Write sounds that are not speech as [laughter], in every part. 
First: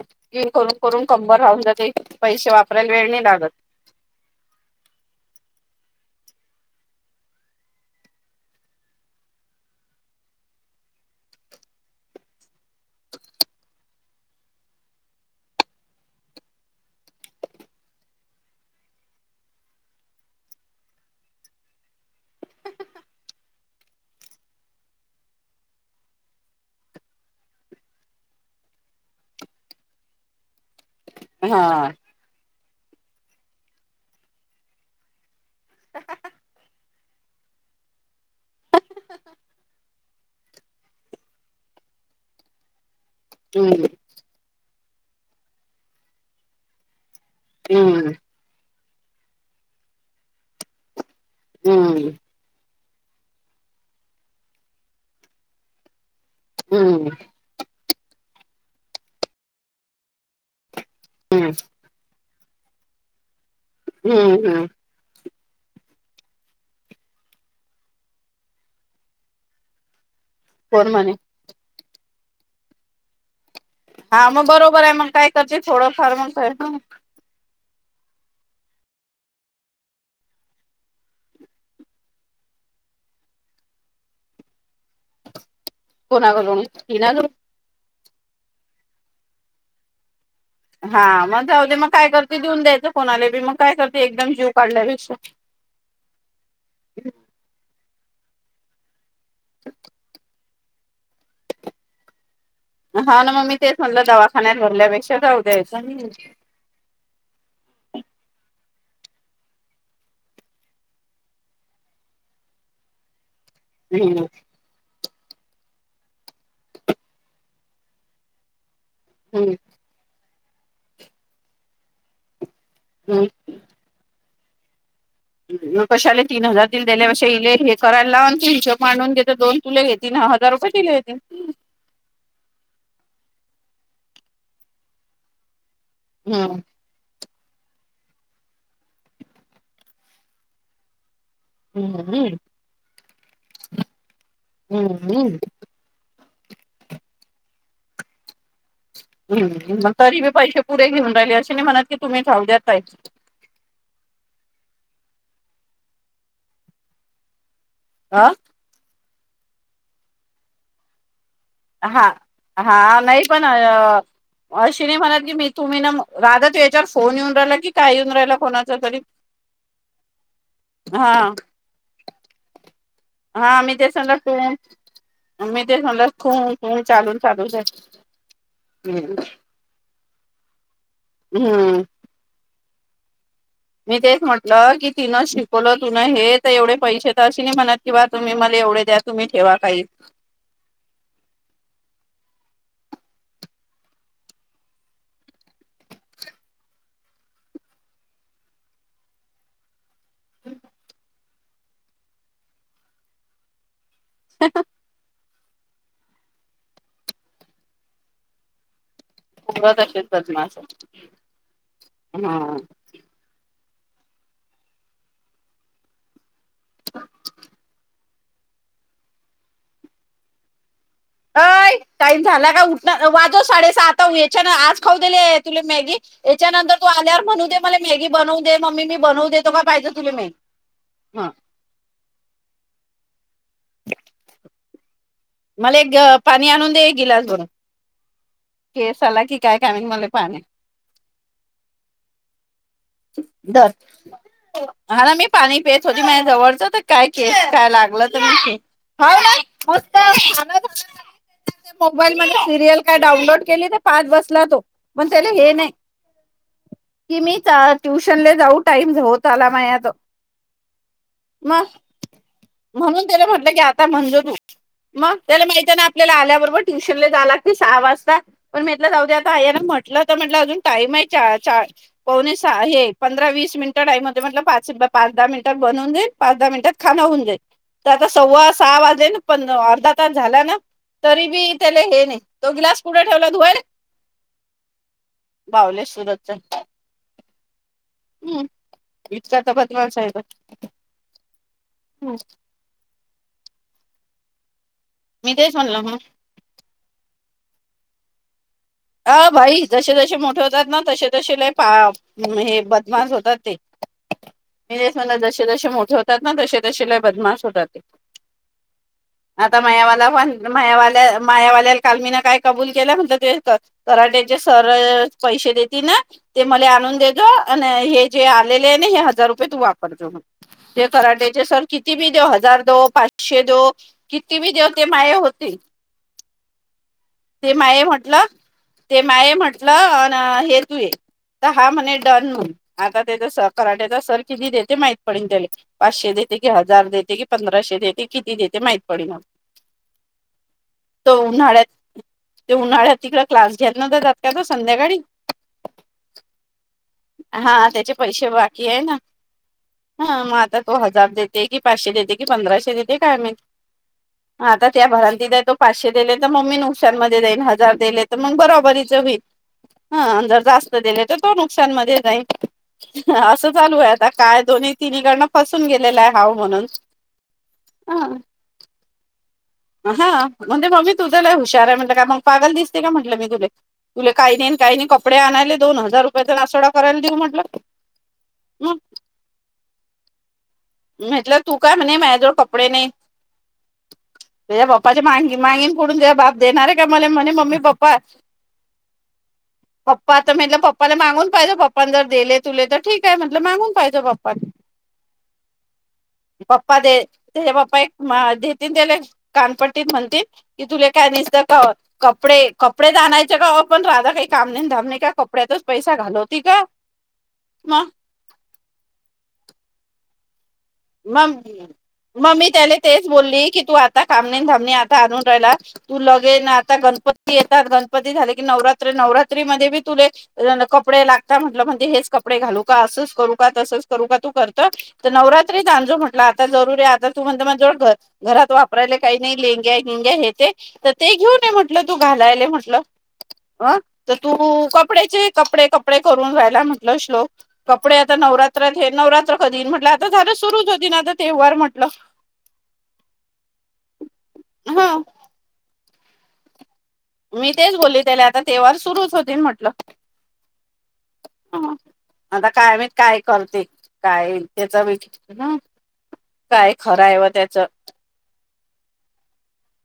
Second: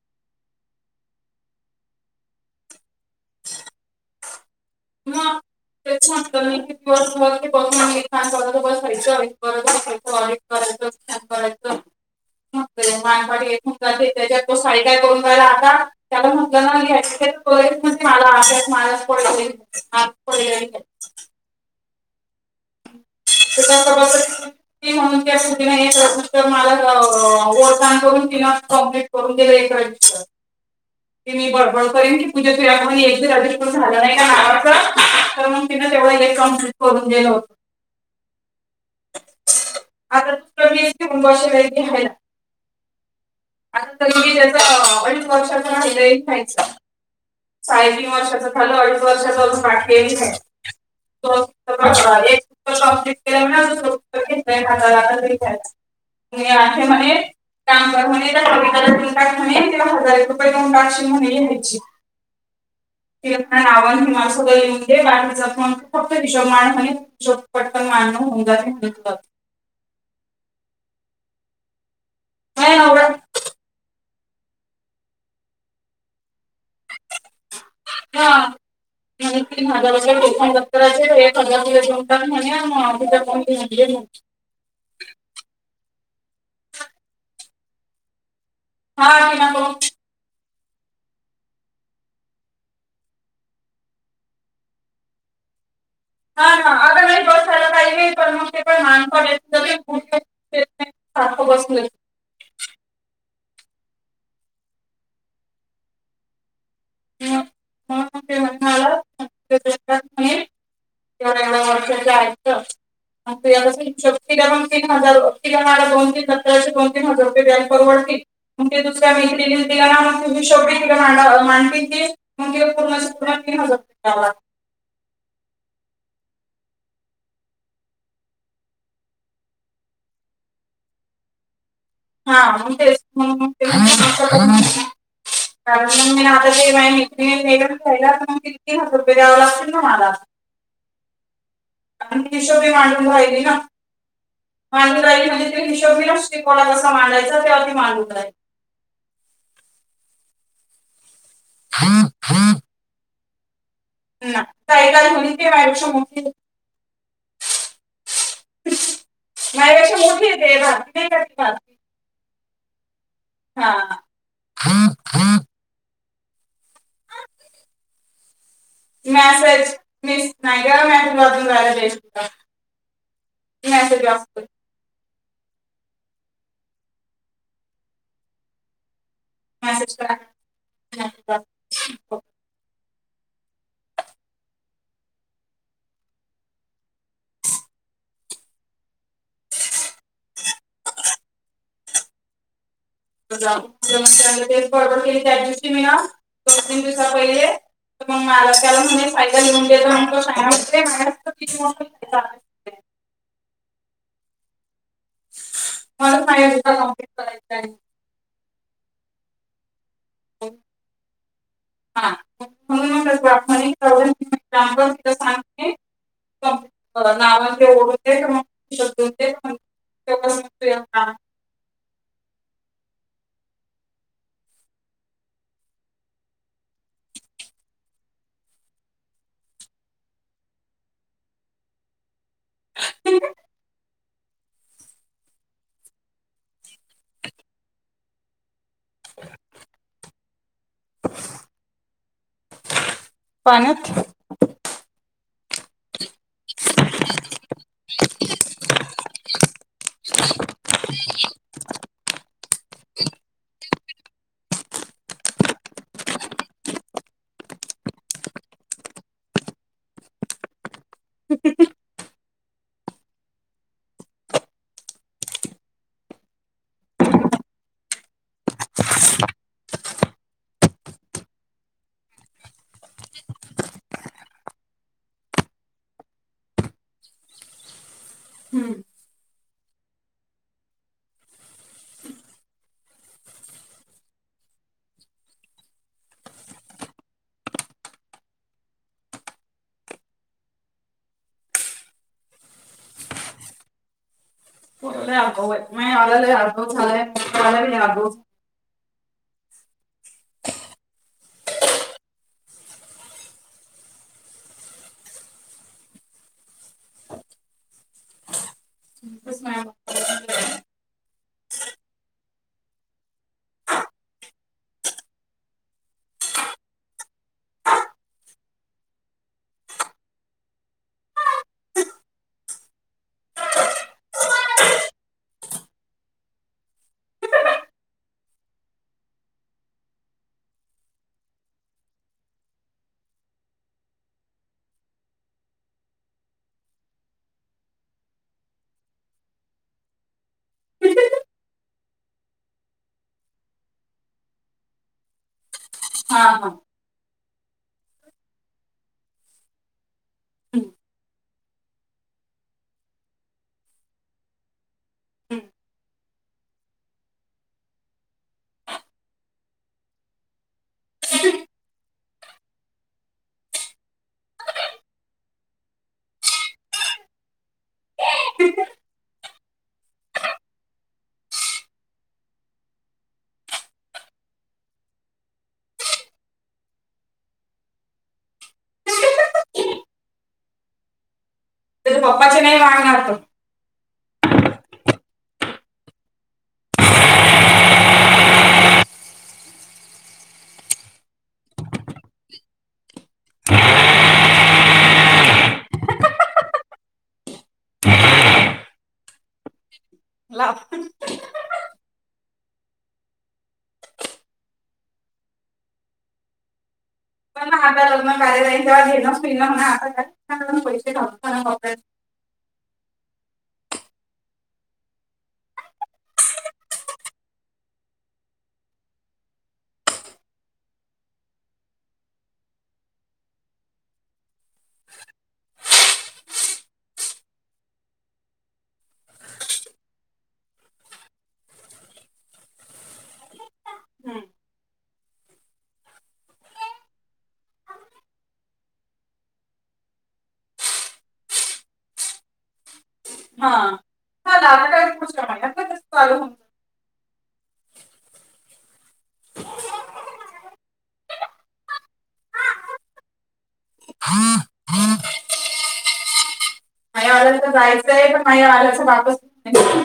[inaudible] करून करून कंबर राहून जाते पैसे वापरायला वेळ नाही लागत. ह तेच्यां [unintelligible] मानपाडी एकून [inaudible] तो साई काय करून गाला आता त्याला म्हटलं नव्ह मला [inaudible] ते काय करायचं? ती म्हणून [inaudible] मला तिला कॉ्प्लीट [inaudible] हा बडबड करीन [unintelligible] आता [inaudible] हम्म त्या अडीच वर्षाचा [inaudible] हम्म साडे तीन वर्षाचा अडीच वर्षाची हम्म [inaudible] शॉप केला घेता [inaudible] [inaudible] हम्म म्हणे काम कर म्हणे [inaudible] हजार रुपये हम्म [inaudible] हम्म हम्म [unintelligible] [unintelligible] [inaudible] म्हणे हा होड हा मग बरोबर हाय मग काय करशील थोडंफार मग [inaudible] हा म्हणून तीन हजार रुपये [unintelligible] कोणाकडून तीन हजार रुपये हा [unintelligible] हा मग जाऊ दे मग काय करते देऊन द्यायचं कोणाला बी मग काय करते एकदम जीव काढण्यापेक्षा हा हा अगर [unintelligible] [unintelligible] बसलोय हा ना मग मी तेच म्हणलं दवाखान्यात भरल्यापेक्षा जाऊ द्यायचं [unintelligible] [unintelligible] तर तीन हजार रुपये दोन तीन सत्तर दो तीन हजार रुपये बँक परवडतील मग ती दुसऱ्या हम्म मैत्रीणीला ती शॉपिंग मांड मांडतील ती पण तीन हजार रुपये कशाले तीन हजार दि दिल्या कशा हिले हे करायला लाव आणि ते हिशेब मांडुन घेत दोन तुला हे हजार रुपये दिलेे होते हा तेच [inaudible] आता हम्म मॅडम खायायला म्हणून तीन हजार रुपये द्यावे लागतील मला हम्म आणि हिशोबी मांडून राहिली ना हम्म मांडून राहिली म्हणजे हिशबी नसते कोणाला असं मांडायचा ते आधी मांडु द्या मग तरी बी पैसे पुरे घेऊन राहिलीया अशी नाही म्हणत की तुम्ही राहुद्यात ताई ताईला घेऊन ये की ती माझ्यापेक्षा मोठी आहे आ माझ्याकडे शंभर रुपये [unintelligible] हा हा नई पण अ अशी नाही म्हणत की हा मी तुम्ही ना रागाच्या यांच्यावर फोन येऊन राहिला की काय येऊन राहिला तरी मॅसेज मिस नाही हा का [unintelligible] हा मी मेसेज त्यासगट वाचतो मी तेच म्हटलं खू खू चालून चालू आहे मेसेज काय हम्म. मी तेच म्हटलं की तिनं शिकवलं तुनं हे तर एवढे पैसे तर अशी नाही म्हणत किंवा तुम्ही मला एवढे द्या तुम्ही ठेवा काही [inaudible] ऑर्डर केली त्याच दिवशी मी ना दोन तीन दिवसा पहिले तर मग मला फायदा घेऊ दे किती फायदा [inaudible] मला फाईल कॉम्प्लीट करायचं आहे पद्मामा अस हा हम्म [unintelligible] तिला सांगते नावा ते ओढून एक मून एक [unintelligible] अय टाईम झाला का उठ ना वाजव साडे सात याच्यान आज खाऊ दिले तुला मॅगी याच्यानंतर तू आल्यावर म्हणू दे मला मॅगी बनवू दे मम्मी मी बनवू देेतो का पाहिजे तुला मग हा [inaudible] मला एक पाणी आणून दे एक गिलास भरून केस आला की काय काणे मले पाणी दर पाणी हा ना मी पाणी पिते होते माझ जवळचं तर काय केस काय लागलं तर मी हो ना मस्त मोबाईल मध्ये सिरियल काय डाउनलोड केली ते पाहत बसला तो पण तेला हे नाही कि मी ट्युशन जाऊ टाइम होत आला मात मग म्हणून त्याला म्हटलं की आता म्हणजो तू मग त्याला माहिती आहे ना आपल्याला आल्याबरोबर ट्युशन ला जाला ते सहा वाजता पण म्हटलं जाऊद आताना म्हटलं तर म्हटलं अजून टाइम आहे च पवणी हे पंधरा वीस मिनिटं टाईम होते म्हट पाच पाच दहा मिनिटात बनवून देईल पाच दहा मिनिटात खा होऊन जाईल तर आता सव्वा हम्म. सहा वाजे पण अर्धा तास झाला ना तरी बी त्याला हे नाही तो ग्लास पुढे ठेवला धु [inaudible] बावलेश्वरत च हम्म विचारता बदमान साहेब हम् म मी तेच म्हणलं मग आला आगो झालायला आगो अ भाई जसे जसे मोठे होतात ना तसे तसे ल पा हे बदमास होतात ते मस म्ह जसे जसे मोठे होतात ना तसे तसेलाय बदमास होतात ते हम् आता मायावाला पण मायावाल्या मायावाल्याला कालमीन काय कबूल केलं म्हणत ते येत कराट्याचे सर पैसे देतील ना ते मला आणून देजो आणि हे जे आलेले आहे ना हे हजार रुपये तू वापरजो म्ह ते कराट्याचे सर किती बी दे हजार दो पाचशे देो किती मी देवते माय होते [inaudible] ते माय म्हटलं ते माय म्हंटलं अ हे तू ये तर हा म्हणे डन म्हणून आता त्याचा स कराट्याचा सर किती देत ते माहित पडेल त्याला पाचशे देते की हजार देते की पंधराशे देते किती देते माहित पडडेल [inaudible] तो उन्हाळ्यात ते उन्हाळ्यात तिकडे क्लास घेेतन तर जात का ना संध्याकाळी हा हा हा त्याचे पैसे बाकी आहे ना हा मग आता हम्म. तो हजार देते की पाचशे देते की पंधराशे देते काय म आता त्या भरांती द तो पाचशे दिले तर मम्मी नुकसाांमध्ये देईल हजार दिले मग बरोबरीच होईल ह अधर जास्त दिले तर तो नुकसान मध्ये जाई असं चालू आहे आता काय दोन्ही तिन्ही गण फसून गेलेलं आहे हाव म्हणून. हां. [inaudible] हा म्हणजे मम्मी तुझ्याला हुशार आहे म्हटलं का मग पागल दिसते का म्हटलं मी तुला तुले काही नाही काही नाही कपडे आणायले दोन हजार रुपयाचा नासोडा करायला देऊ म्हट ह तर म्हतल तू काम नाही माझो पप्पाचे नाही कपडे नाहीय मागणार तो तझ्या पप्पाच्या मगी मगीण पुडून ज बाप देणार आहे का मला म्हणे मम्मी पप्पा [unintelligible] पप्पा आ म्हटलं पप्पाला मागून पाहिजे पप्प जर दिले तुले तर ठीक आहे म्हटलं मागून पाहिजे पप्पा ह पप्पा दे ते पप्पा एक देतील त्याला कानपट्टीत म्हणतील लाव की तुले काय निसत का आहत कपडे कपडे जाायचे का बा पण राधा काही काम नाही धाबणे का कपड्यातच पैसा घालवती का मग आता लग्न कार्यालयन जव्हा घेणच ना म्ह आता पै म मम्मी त्याने तेच बोलली की तू आता कामणी ामणी आता आणून राहिला तू लगेन आता गणपती येतात गणपती झाले की नवरात्र नवरात्री म बी तुले कपडे लागता म्हट म्हणजे हेच कपडे घालू का असंच करू का तसंच करू का तू करत तर नवरात्री तांजू म्हटला, आता जरुरी आहे. आता तू म्हणत माझ्याजवळ घर घरात वापरायला काही नाही लेंग्या घिंग्या हे ते तर ते घेऊन ये म्हटलं, तू घालायलाय म्हंटलं. ह. तर तू कपड्याचे कपडे कपडे करून राहायलाय म्हंटलं श्लोक. कपडे आता नवरात्रात हे. नवरात्र कधी म्हटलं, आता झालंच सु सुरूच होती ना. आ ते वर म्हटलं. हां, हा. चालू आहे. मी तेच बोलली त्याला आता तेवार सुरुच होतील म्हटलं, हा. आता काय माहित काय करते. काय त्याचा विचार हा. काय खरं माझ्या आहे व वाल्याला तर त्याचं जायचंय पण मा आल्याच बापच [unintelligible]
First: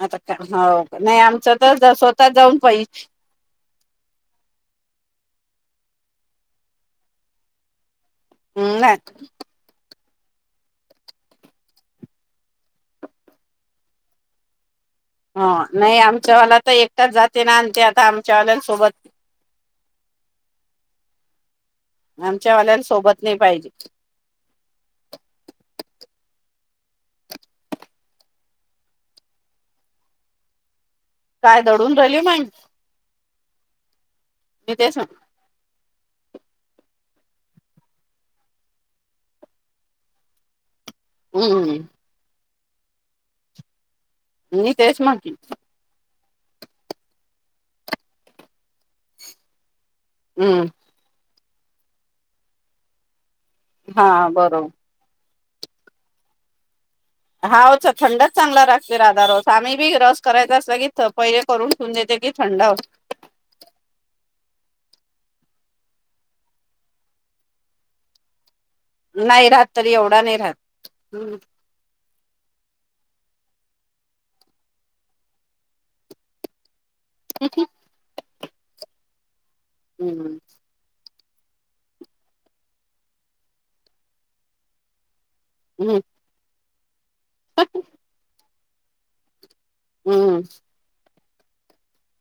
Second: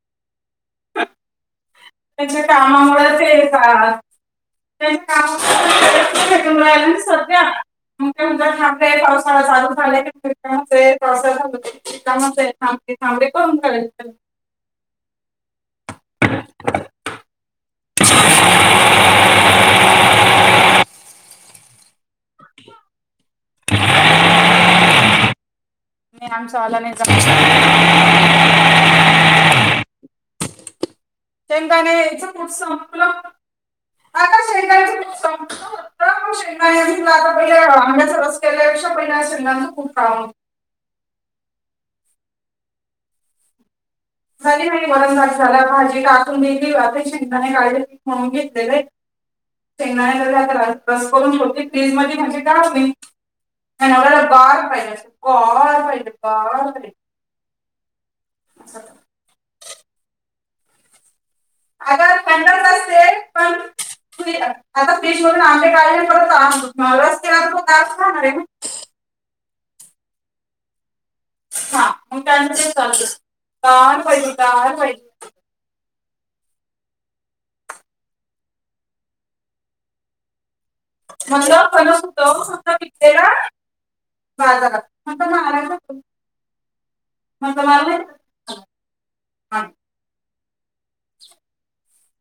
आता काय. हाव नाही आमच्यात दर दर स्वत त्यांच्या कामामुळेच ते का, कोठ येऊन राहिला. सध्या? तुमच्या इथ थांबतय. नाही पावसाळा चालू झालाय. काय होतंय. पावसात थांबवत्यात येथे थांबडेे करून घा. हा. नाही आमच्यावाला तर एकटाच जाते ना आणते आता आमच्यावाल्यां सोबत आमच्या वाल्यां सोबत नाही पाहिजे. मी आमचावाला नाहीच काय दडून राहिली शेंगणेच मग कूट संपलं. आका मी शेंगदाण्याच तेच कुट संपलं. तर मग शेंगातला आता पहिला आंब्याचा याचा रस केल्यापेक्षा पहिले शेंगदाणा च कुट करावं. हम्म. झाली मी नाही. तेच वरण भात म्हटलं झाला. भाजी काय अनि ते शेंगदाणे गार म्हणून घेतलेले शेंगदाणे हम्म गरम बस करून छोटी फ्रीज मध्ये म्हणजे काय होईल. माझ्या नवऱ्याला हा गार बरोबर पाहिजे असतय. गार पाहिजे गार पाहिजे. हाव तर थंडच चांगला लागते. राधा रस आम्ही बी रस करायचा असत की पहिले करून ठेवून अगं देते की थंड थंडच असते पण आता फ्रीज मधून आंबे काढले. परत आ रस केलेवर तो गार च राहणार आहे ना. नाही राहत. तरी एवढा नाही राहत. हा मग त्यांचे चालूच. गार पाहिजे गार पाहिजे. ते [unintelligible] हम हम. म्हटलं फणस होतं. पिकलेला बाजारात मग म्हणायलय हम् [unintelligible] हम्म,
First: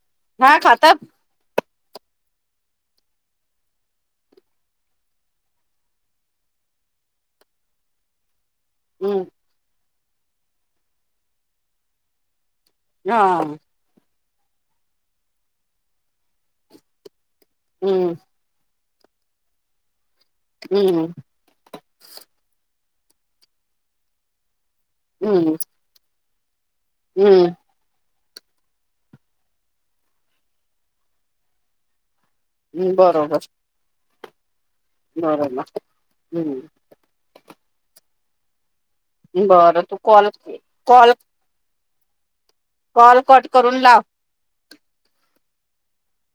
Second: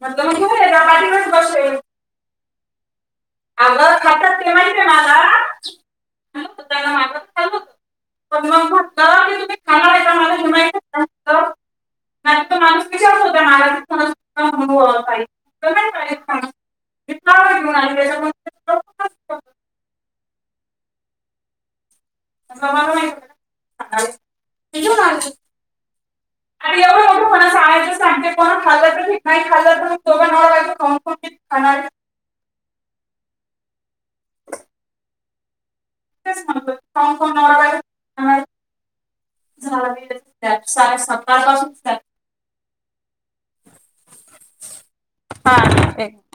म्हटलं मग हा घेऊन ये जा खातात. पाठीवरच बसेल अगं खातात. ते माहिती मला, बाजारातून आणूच पण मग हम्म म्हटलं तु खाणार आहे का मला हे माहितच नव्हतं. नाहीतर माणूस पिशव्या हा होत्या माझ्या हातात हो ताई जमेल का मला इतका हम्म वेळ [unintelligible] हम्म. हम्म. मला नाही माहित. सांगायलास आई हे कोण आणलं. हम. खायच सांगतात. म्हणून खाल्लं तर बी नाही खाल्लं बी बनवाव लागंल की खाणार. बरोबर. नरला [unintelligible] ते म्हत कोण कोण न. बरं तू झाले कॉल साडे कॉल सकाळ पासून कॉल कट करून लाव. हा.